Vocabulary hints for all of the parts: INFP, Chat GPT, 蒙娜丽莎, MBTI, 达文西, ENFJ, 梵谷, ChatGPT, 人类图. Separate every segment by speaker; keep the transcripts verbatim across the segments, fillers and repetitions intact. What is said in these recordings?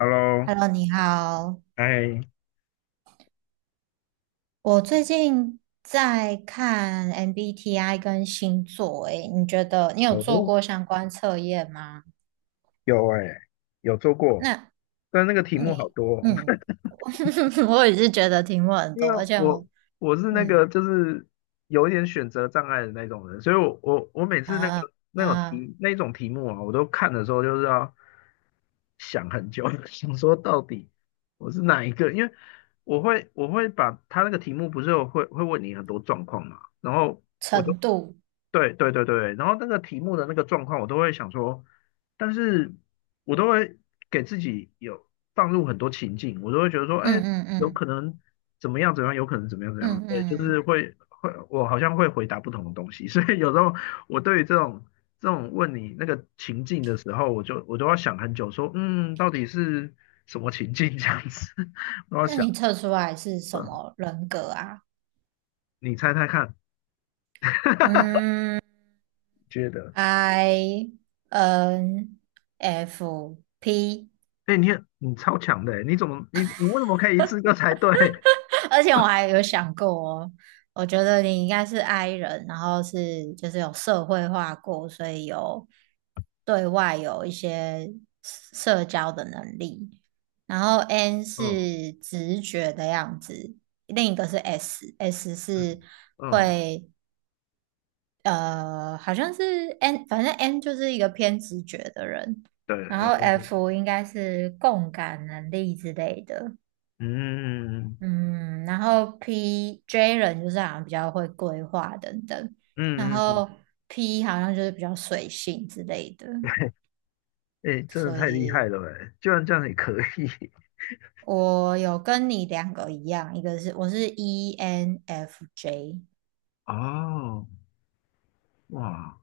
Speaker 1: Hello，
Speaker 2: Hello，你好。
Speaker 1: 哎，
Speaker 2: 我最近在看 M B T I 跟星座，诶，你觉得你有做
Speaker 1: 哦，
Speaker 2: 过相关测验吗？
Speaker 1: 有哎、有做过，
Speaker 2: 那
Speaker 1: 但那个题目好
Speaker 2: 你，
Speaker 1: 多哦。
Speaker 2: 嗯，我也是觉得题目很
Speaker 1: 因
Speaker 2: 多，
Speaker 1: 为
Speaker 2: 而且
Speaker 1: 我
Speaker 2: 我，
Speaker 1: 我是那
Speaker 2: 嗯
Speaker 1: 个就是有一点选择障碍的那种人，所以我我我每次那个
Speaker 2: 啊
Speaker 1: 那种
Speaker 2: 啊，
Speaker 1: 题那种题目啊，我都看的时候就是要想很久，想说到底我是哪一个，因为我会我会把他那个题目不是有会会问你很多状况嘛，然后。我都。
Speaker 2: 程度，
Speaker 1: 对对对对，然后那个题目的那个状况，我都会想说，但是我都会给自己有放入很多情境，我都会觉得说，哎，
Speaker 2: 嗯嗯
Speaker 1: 有
Speaker 2: 嗯
Speaker 1: 可能怎么样怎么样，有可能怎么样怎么样，
Speaker 2: 嗯
Speaker 1: 对，就
Speaker 2: 嗯，
Speaker 1: 是会会，我好像会回答不同的东西，所以有时候我对于这种这种问你那个情境的时候，我就我都要想很久，说，嗯，到底是什么情境这样子，我要
Speaker 2: 那
Speaker 1: 想，
Speaker 2: 你测出来是什
Speaker 1: 呃
Speaker 2: 么人格啊？
Speaker 1: 你猜猜看，
Speaker 2: 嗯
Speaker 1: 觉得。
Speaker 2: ，I N F P。
Speaker 1: 哎、你很你超强的，你怎么你你为什么可以一次就猜对？
Speaker 2: 而且我还有想过哦，我觉得你应该是 I 人，然后是就是有社会化过，所以有对外有一些社交的能力。然后 N
Speaker 1: 嗯
Speaker 2: 是直觉的样子，另一个是 S，S
Speaker 1: 嗯
Speaker 2: 是
Speaker 1: 嗯，
Speaker 2: 会呃，好像是 N，反正 N 就是一个偏直觉的人。
Speaker 1: 对，
Speaker 2: 然后
Speaker 1: 嗯
Speaker 2: F 应该是共感能力之类的。
Speaker 1: 嗯
Speaker 2: 嗯，然后 P J 人就是好像比较会规划等等，然
Speaker 1: 嗯嗯，
Speaker 2: 后 P 好像就是比较随性之类的，
Speaker 1: 哎、真的
Speaker 2: 所
Speaker 1: 太厉害
Speaker 2: 以
Speaker 1: 了哎，居然这样也可以
Speaker 2: 我有跟你两个一样，一个是我是 E N F J，
Speaker 1: 哦，哇，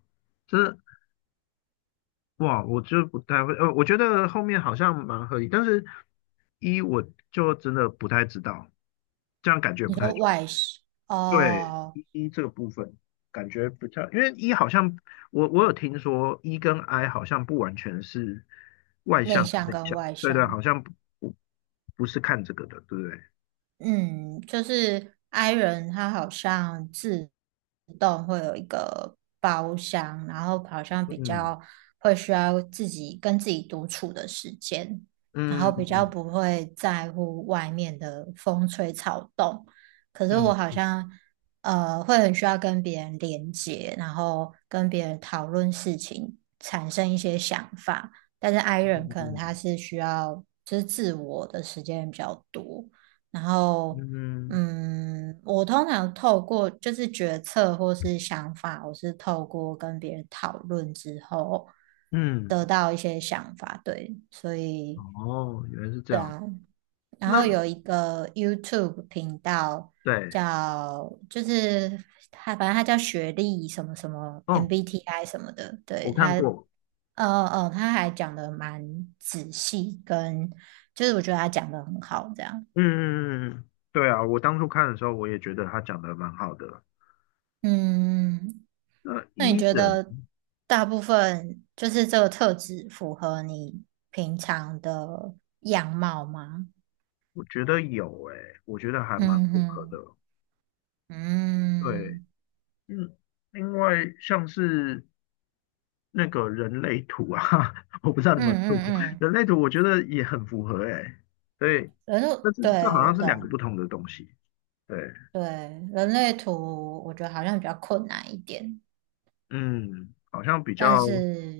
Speaker 1: 这哇，我就不太会，呃，我觉得后面好像蛮合理，但是一我就真的不太知道，这样感觉
Speaker 2: 你
Speaker 1: 不太。
Speaker 2: 说外向
Speaker 1: 对
Speaker 2: 哦，
Speaker 1: 一一这个部分感觉比较，因为一好像我我有听说一跟 I 好像不完全是外
Speaker 2: 内
Speaker 1: 向跟
Speaker 2: 向
Speaker 1: 内
Speaker 2: 跟
Speaker 1: 向，
Speaker 2: 外
Speaker 1: 对对，好
Speaker 2: 向，
Speaker 1: 像不不不是看这个的，对不对？
Speaker 2: 嗯，就是 i 人他好像自动会有一个包厢，然后好像比
Speaker 1: 嗯
Speaker 2: 较会需要自己跟自己独处的时间，然后比较
Speaker 1: 嗯
Speaker 2: 不会在乎外面的风吹草动。可是我
Speaker 1: 嗯
Speaker 2: 好
Speaker 1: 嗯
Speaker 2: 像呃会很需要跟别人连接，然后跟别人讨论事情，产生一些想法。但是 i 人可能他
Speaker 1: 嗯
Speaker 2: 是需要就是自我的时间比较多。然后，
Speaker 1: 嗯
Speaker 2: 嗯，我通常透过就是决策或是想法，我是透过跟别人讨论之后
Speaker 1: 嗯，
Speaker 2: 得到一些想法，对，所以
Speaker 1: 哦，原来是这样。
Speaker 2: 然
Speaker 1: 那
Speaker 2: 后有一个 YouTube 频道
Speaker 1: 对
Speaker 2: 叫，就是他，反正他叫学历什么什么
Speaker 1: 哦，
Speaker 2: M B T I 什么的，对，
Speaker 1: 我看
Speaker 2: 它，
Speaker 1: 过，
Speaker 2: 呃呃，他还讲的蛮仔细，跟就是我觉得他讲的很好，这样。
Speaker 1: 嗯嗯嗯，嗯对啊，我当初看的时候我也觉得他讲的蛮好的。
Speaker 2: 嗯，
Speaker 1: 那
Speaker 2: 那你
Speaker 1: 一
Speaker 2: 觉
Speaker 1: 人
Speaker 2: 得大部分就是这个特质符合你平常的样貌吗？
Speaker 1: 我觉得有诶、我觉得还蛮
Speaker 2: 嗯
Speaker 1: 符合
Speaker 2: 哼，
Speaker 1: 的。对，
Speaker 2: 嗯
Speaker 1: 嗯，另外像是那个人类图啊，我不知道你
Speaker 2: 嗯
Speaker 1: 们有
Speaker 2: 嗯
Speaker 1: 没有做过
Speaker 2: 嗯，
Speaker 1: 人类图，我觉得也很符合诶、以
Speaker 2: 人类，
Speaker 1: 但是
Speaker 2: 对，
Speaker 1: 这好
Speaker 2: 我
Speaker 1: 像是两个
Speaker 2: 懂，
Speaker 1: 不同的东西，对，
Speaker 2: 对，人类图我觉得好像比较困难一点，
Speaker 1: 嗯，好像比
Speaker 2: 但
Speaker 1: 较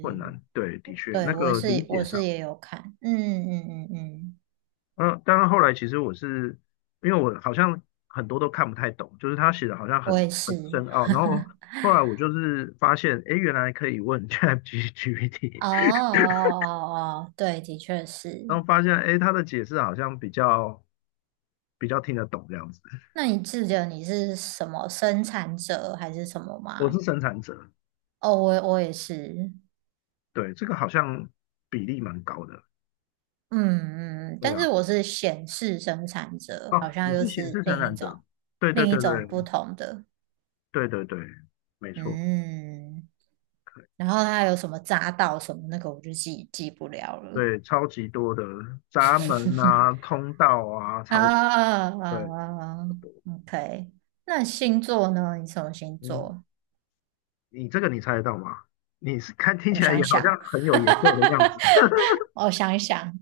Speaker 1: 困难，对，的确那
Speaker 2: 对我
Speaker 1: 个理
Speaker 2: 是
Speaker 1: 解
Speaker 2: 我是
Speaker 1: 上，
Speaker 2: 也有看，嗯嗯嗯嗯，
Speaker 1: 嗯、呃当然后来其实我是因为我好像很多都看不太懂，就是他写的好像
Speaker 2: 我
Speaker 1: 很
Speaker 2: 也
Speaker 1: 很
Speaker 2: 是，
Speaker 1: 深奥，然后后来我就是发现，诶，原来可以问
Speaker 2: 哦
Speaker 1: ChatGPT，
Speaker 2: 哦哦哦，哦对，的确
Speaker 1: 然
Speaker 2: 是。
Speaker 1: 后发现，哎，他的解释好像比较比较听得懂这样子。
Speaker 2: 那你记得你是什么生产者还是什么
Speaker 1: 我是
Speaker 2: 吗？
Speaker 1: 生产者，
Speaker 2: 哦，我我也是，
Speaker 1: 对，这个好像比例蛮高的。
Speaker 2: 嗯嗯，嗯
Speaker 1: 对
Speaker 2: 但
Speaker 1: 啊，
Speaker 2: 是我是显示生产者，
Speaker 1: 哦，
Speaker 2: 好
Speaker 1: 你
Speaker 2: 像又
Speaker 1: 是显
Speaker 2: 是
Speaker 1: 示生
Speaker 2: 另一
Speaker 1: 产
Speaker 2: 种
Speaker 1: 者，对对
Speaker 2: 另一
Speaker 1: 对
Speaker 2: 种不
Speaker 1: 对
Speaker 2: 同的，
Speaker 1: 对对对，没错，
Speaker 2: 嗯。
Speaker 1: 可以
Speaker 2: 然后他有什么匝道什么那个，我就记记不了了
Speaker 1: 对，超级多的闸门啊、通道啊，
Speaker 2: 啊
Speaker 1: 超
Speaker 2: 啊啊
Speaker 1: 对，
Speaker 2: 啊
Speaker 1: 很
Speaker 2: 嗯
Speaker 1: 多。
Speaker 2: ！OK，那星座呢？你什么星
Speaker 1: 嗯，
Speaker 2: 座？
Speaker 1: 你这个你猜得到吗？你是看听
Speaker 2: 我
Speaker 1: 起来也
Speaker 2: 想
Speaker 1: 好像
Speaker 2: 想，
Speaker 1: 很有研究的样子，
Speaker 2: 我想想，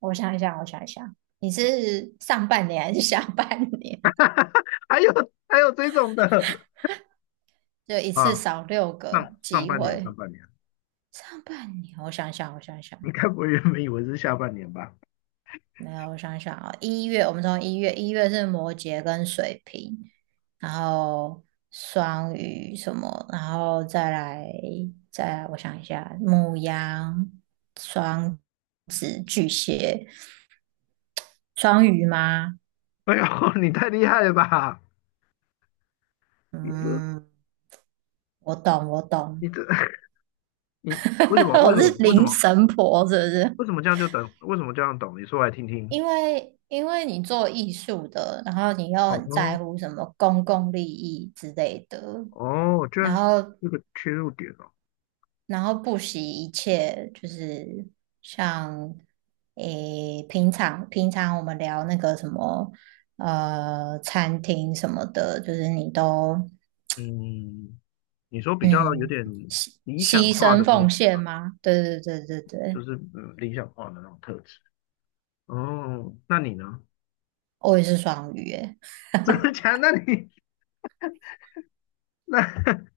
Speaker 2: 我想一想，我想一想，你是上半年还是下半年？
Speaker 1: 还有还有这种的
Speaker 2: 就 一次
Speaker 1: 啊，
Speaker 2: 少六个
Speaker 1: 上上
Speaker 2: 机
Speaker 1: 半年上
Speaker 2: 会。
Speaker 1: 半年，
Speaker 2: 上半年，我想想，我想想，
Speaker 1: 你该不会原本以为是下半年吧？
Speaker 2: 没有，我想想啊，一月我们从一月，一月是摩羯跟水瓶，然后双鱼什么，然后再来再来我想一下，牧羊双双鱼吗？
Speaker 1: 哎呦，你太厉害了吧！你这、
Speaker 2: 嗯，我懂，我
Speaker 1: 你
Speaker 2: 懂，
Speaker 1: 这、你为什 么、为
Speaker 2: 我
Speaker 1: 什
Speaker 2: 是
Speaker 1: 么、为什
Speaker 2: 灵
Speaker 1: 么、
Speaker 2: 神婆，是不是？
Speaker 1: 为什么这样就懂？为什么这样懂？你说来听听。
Speaker 2: 因为因为你做艺术的，然后你又很在
Speaker 1: 哦
Speaker 2: 乎什么公共利益之类的，
Speaker 1: 哦，居然
Speaker 2: 然
Speaker 1: 是
Speaker 2: 后
Speaker 1: 这个切入点哦。
Speaker 2: 然后不惜一切，就是像诶平常平常我们聊那个什么呃餐厅什么的，就是你都
Speaker 1: 嗯，你说比较有
Speaker 2: 嗯
Speaker 1: 点
Speaker 2: 牺
Speaker 1: 理想
Speaker 2: 牺
Speaker 1: 化的
Speaker 2: 牲
Speaker 1: 那
Speaker 2: 奉
Speaker 1: 种，
Speaker 2: 献吗？对对对对
Speaker 1: 就
Speaker 2: 对，
Speaker 1: 是嗯理想化的那种特质。哦，那你呢？
Speaker 2: 我也是双鱼耶，
Speaker 1: 真么假的那你那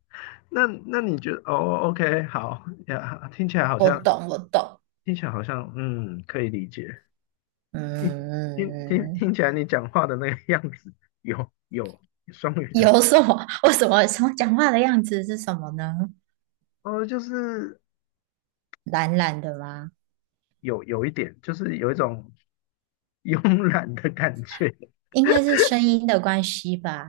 Speaker 1: 那那你觉得？哦，OK，好呀，听起来好
Speaker 2: 我
Speaker 1: 像
Speaker 2: 懂我懂，
Speaker 1: 听起来好像嗯可以理解。
Speaker 2: 嗯
Speaker 1: 听听
Speaker 2: 嗯
Speaker 1: 听起
Speaker 2: 嗯。
Speaker 1: 来你讲话的那个样子，有有双语的，
Speaker 2: 有什么？为什么什么讲话的样子是什么呢？
Speaker 1: 哦，就是
Speaker 2: 懒懒的吗？
Speaker 1: 有有一点，就是有一种 慵懒的感觉。
Speaker 2: 应该是声音的关系吧，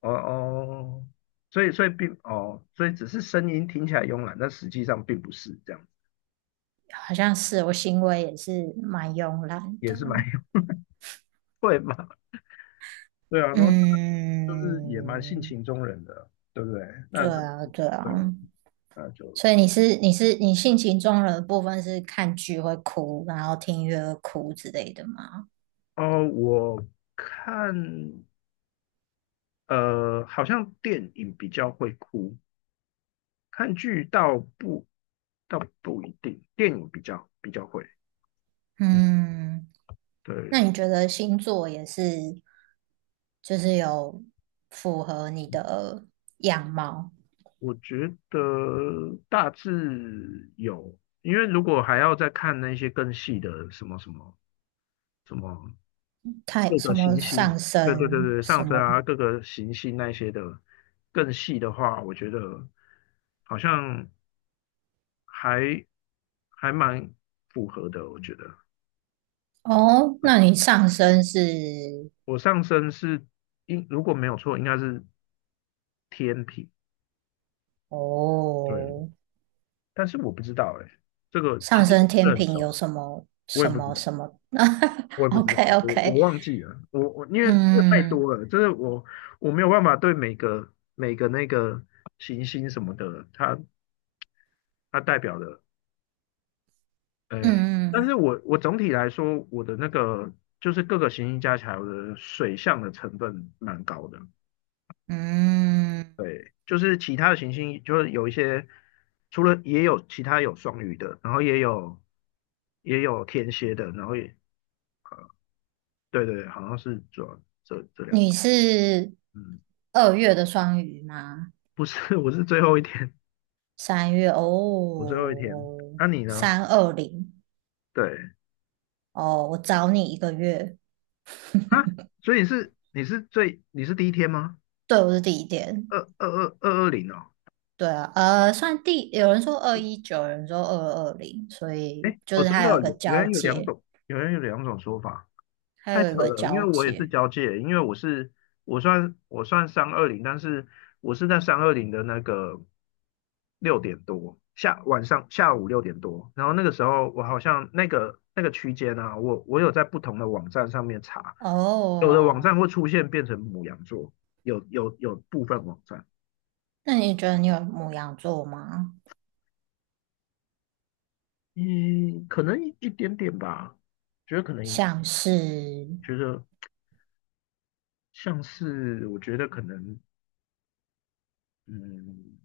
Speaker 1: 哦哦，所以所以并哦，所以只是声音听起来慵懒，但实际上并不是这样，
Speaker 2: 好像是我行为也是蛮慵懒
Speaker 1: 也
Speaker 2: 的。
Speaker 1: 是蛮有 会嘛。对啊，然后就是也蛮性
Speaker 2: 嗯，
Speaker 1: 情中人的，对不对？那
Speaker 2: 对
Speaker 1: 就
Speaker 2: 啊，对
Speaker 1: 对啊，
Speaker 2: 啊。
Speaker 1: 那就
Speaker 2: 所以你是你是你性情中人的部分是看剧会哭，然后听音乐会哭之类的吗？
Speaker 1: 哦，我看呃，好像电影比较会哭。看剧倒不倒不一定，电影比较比较会。嗯，
Speaker 2: 嗯，那
Speaker 1: 对，
Speaker 2: 你觉得星座也是就是有符合你的样貌？
Speaker 1: 我觉得大致有，因为如果还要再看那些更细的什么什么什么
Speaker 2: 太
Speaker 1: 各
Speaker 2: 什
Speaker 1: 个
Speaker 2: 么
Speaker 1: 行星，
Speaker 2: 上
Speaker 1: 对对对
Speaker 2: 升
Speaker 1: 对，上
Speaker 2: 什
Speaker 1: 升
Speaker 2: 么
Speaker 1: 啊，各个行星那些的更细的话，我觉得好像还还蛮符合的。我觉得
Speaker 2: 哦？那你上升是
Speaker 1: 我上升是应如果没有错，应该是天平。对，
Speaker 2: 哦，
Speaker 1: 但是我不知道哎、这个其
Speaker 2: 上
Speaker 1: 实我
Speaker 2: 升
Speaker 1: 不
Speaker 2: 天
Speaker 1: 是很
Speaker 2: 平有
Speaker 1: 熟哎、
Speaker 2: 什么
Speaker 1: 我
Speaker 2: 什
Speaker 1: 也不知
Speaker 2: 么
Speaker 1: 道，
Speaker 2: 什么
Speaker 1: 我也 不知道，
Speaker 2: ？OK
Speaker 1: 我我
Speaker 2: OK，
Speaker 1: 忘记了，我我因为这太
Speaker 2: 嗯
Speaker 1: 多了，就是我我没有办法对每个每个那个行星什么的，它它代表的，哎、但是
Speaker 2: 嗯
Speaker 1: 我我总体来说，我的那个就是各个行星加起来，我的水象的成分蛮高的，
Speaker 2: 嗯嗯，
Speaker 1: 对，就是其他的行星就是有一些，除了也有其他有双鱼的，然后也有也有天蝎的，然后也对对对好像是主要这这两
Speaker 2: 你
Speaker 1: 个，
Speaker 2: 是
Speaker 1: 嗯，
Speaker 2: 二月的双鱼吗？
Speaker 1: 不是，我是最后一天，
Speaker 2: 三月
Speaker 1: 我最后一天，
Speaker 2: 哦，
Speaker 1: 那、你呢？
Speaker 2: 三二零
Speaker 1: 对
Speaker 2: 哦，我找你一个月，
Speaker 1: 啊，所以你是你是最你是第一天吗？
Speaker 2: 对，我是第一点。
Speaker 1: 二二二二二零哦，
Speaker 2: 对啊，呃，算第，有人说二一九，有人说二二零，所以
Speaker 1: 哎
Speaker 2: 就
Speaker 1: 哦，
Speaker 2: 是
Speaker 1: 真
Speaker 2: 它
Speaker 1: 的
Speaker 2: 有一
Speaker 1: 哦
Speaker 2: 个
Speaker 1: 有原
Speaker 2: 交
Speaker 1: 来有两
Speaker 2: 界，
Speaker 1: 种，原来有两种说法。
Speaker 2: 它
Speaker 1: 太
Speaker 2: 有一
Speaker 1: 扯
Speaker 2: 个
Speaker 1: 了，因为
Speaker 2: 交
Speaker 1: 我也是
Speaker 2: 界。
Speaker 1: 交界，因为我是我算我算三二零，但是我是在三二零的那个六点多下晚上下午六点多，然后那个时候我好像那个那个区间啊，我我有在不同的网站上面查，有的网
Speaker 2: 哦，
Speaker 1: 站会出现变成母羊座，有有有部分网站，
Speaker 2: 那你觉得你有母羊座吗？
Speaker 1: 嗯，可能一一点点吧，觉得可能一
Speaker 2: 像是，
Speaker 1: 觉得像是我觉得可能嗯。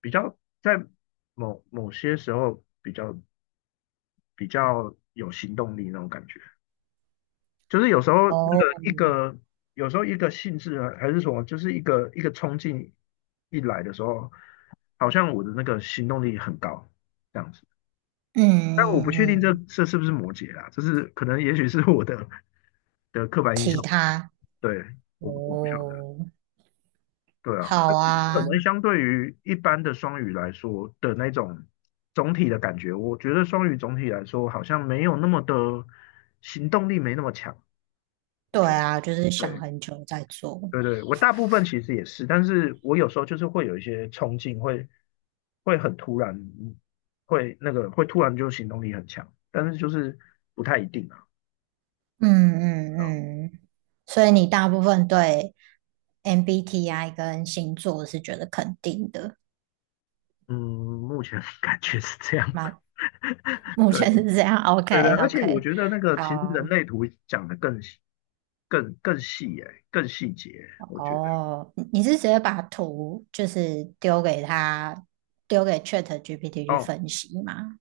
Speaker 1: 比较在某某些时候比较比较有行动力那种感觉，就是有时候那个
Speaker 2: 哦，
Speaker 1: 一个有时候一个性质啊还是什么，就是一个一个冲劲一来的时候，好像我的那个行动力很高这样子，
Speaker 2: 嗯
Speaker 1: 但我不
Speaker 2: 嗯
Speaker 1: 确定这
Speaker 2: 嗯，
Speaker 1: 这是不是摩羯啦，这是可能也许是我的 的刻板印
Speaker 2: 其
Speaker 1: 象，
Speaker 2: 他，
Speaker 1: 对，我我不晓得。
Speaker 2: 哦，
Speaker 1: 对啊，
Speaker 2: 好
Speaker 1: 但是可
Speaker 2: 啊，
Speaker 1: 能相对于一般的双语来说的那种总体的感觉，我觉得双语总体来说好像没有那么的行动力，没那么强。我
Speaker 2: 对
Speaker 1: 觉得，
Speaker 2: 啊，就是想
Speaker 1: 对
Speaker 2: 很久再做。
Speaker 1: 对对，我大部分其实也是，但是我有时候就是会有一些冲劲，会会很突然，嗯会那个会突然就行动力很强，但是就是不太一定啊。
Speaker 2: 嗯
Speaker 1: 啊
Speaker 2: 嗯嗯，所以你大部分对 M B T I 跟星座是觉得肯定的。
Speaker 1: 嗯，目前 感觉是这样。
Speaker 2: 蛮 目
Speaker 1: 对。
Speaker 2: 前是这样
Speaker 1: 对对，
Speaker 2: ，OK
Speaker 1: 而且我
Speaker 2: OK，
Speaker 1: 觉得那个
Speaker 2: 好
Speaker 1: 其实人
Speaker 2: 啊，
Speaker 1: 类图讲的更细更更细耶、更细节，我觉得
Speaker 2: 哦，你你是直接把图就是丢给他，丢给 Chat G P T 去
Speaker 1: 哦，
Speaker 2: 分析吗？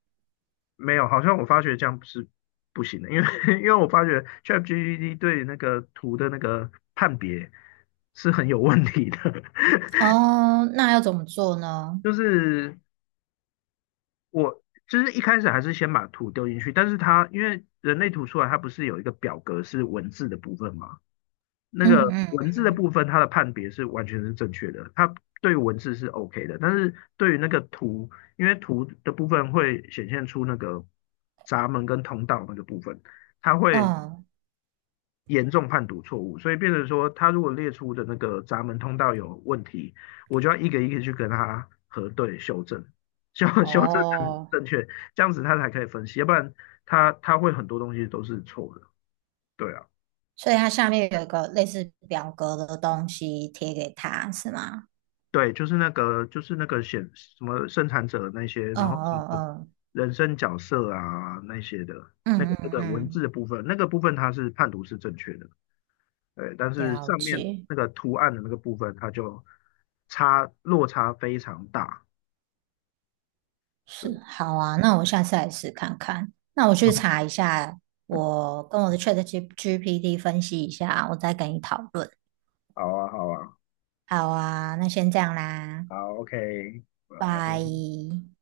Speaker 1: 没有，好像我发觉这样是不行的，因为 因为我发觉 ChatGPT 对那个图的那个判别是很有问题的，
Speaker 2: 哦，那要怎么做呢？
Speaker 1: 就是我就是一开始还是先把图丢进去，但是它因为人类图出来，它不是有一个表格是文字的部分吗？那
Speaker 2: 嗯
Speaker 1: 个
Speaker 2: 嗯
Speaker 1: 文字的部分，它的判别是完全是正确的，它对文字是 OK 的，但是对于那个图，因为图的部分会显现出那个闸门跟通道那个部分，它会
Speaker 2: 嗯，
Speaker 1: 严重判读错误，所以变成说，它如果列出的那个闸门通道有问题，我就要一个一个去跟它核对修正，修 修正成
Speaker 2: 哦，
Speaker 1: 正确，这样子它才可以分析，要不然它它会很多东西都是错的，对啊。
Speaker 2: 所以它下面有一个类似表格的东西贴给他，是吗？
Speaker 1: 对，就是那个，就是那个显什么生产者那些，
Speaker 2: 嗯
Speaker 1: 然后什么
Speaker 2: 嗯
Speaker 1: 人生角色啊那些的，
Speaker 2: 嗯
Speaker 1: 那个
Speaker 2: 嗯
Speaker 1: 那
Speaker 2: 嗯
Speaker 1: 个文字
Speaker 2: 嗯，
Speaker 1: 的部分，那个部分它是判读是正确的，对，但是
Speaker 2: 了
Speaker 1: 上面
Speaker 2: 解。
Speaker 1: 那个图案的那个部分，它就差落差非常大。
Speaker 2: 是，
Speaker 1: 对，
Speaker 2: 好啊，那我下次来试看看。那我去查一下，我跟我的 Chat G p t 分析一下，我再跟你讨论。
Speaker 1: 好啊，好啊，
Speaker 2: 好啊，那先这样啦，
Speaker 1: 好，OK，拜。
Speaker 2: 拜。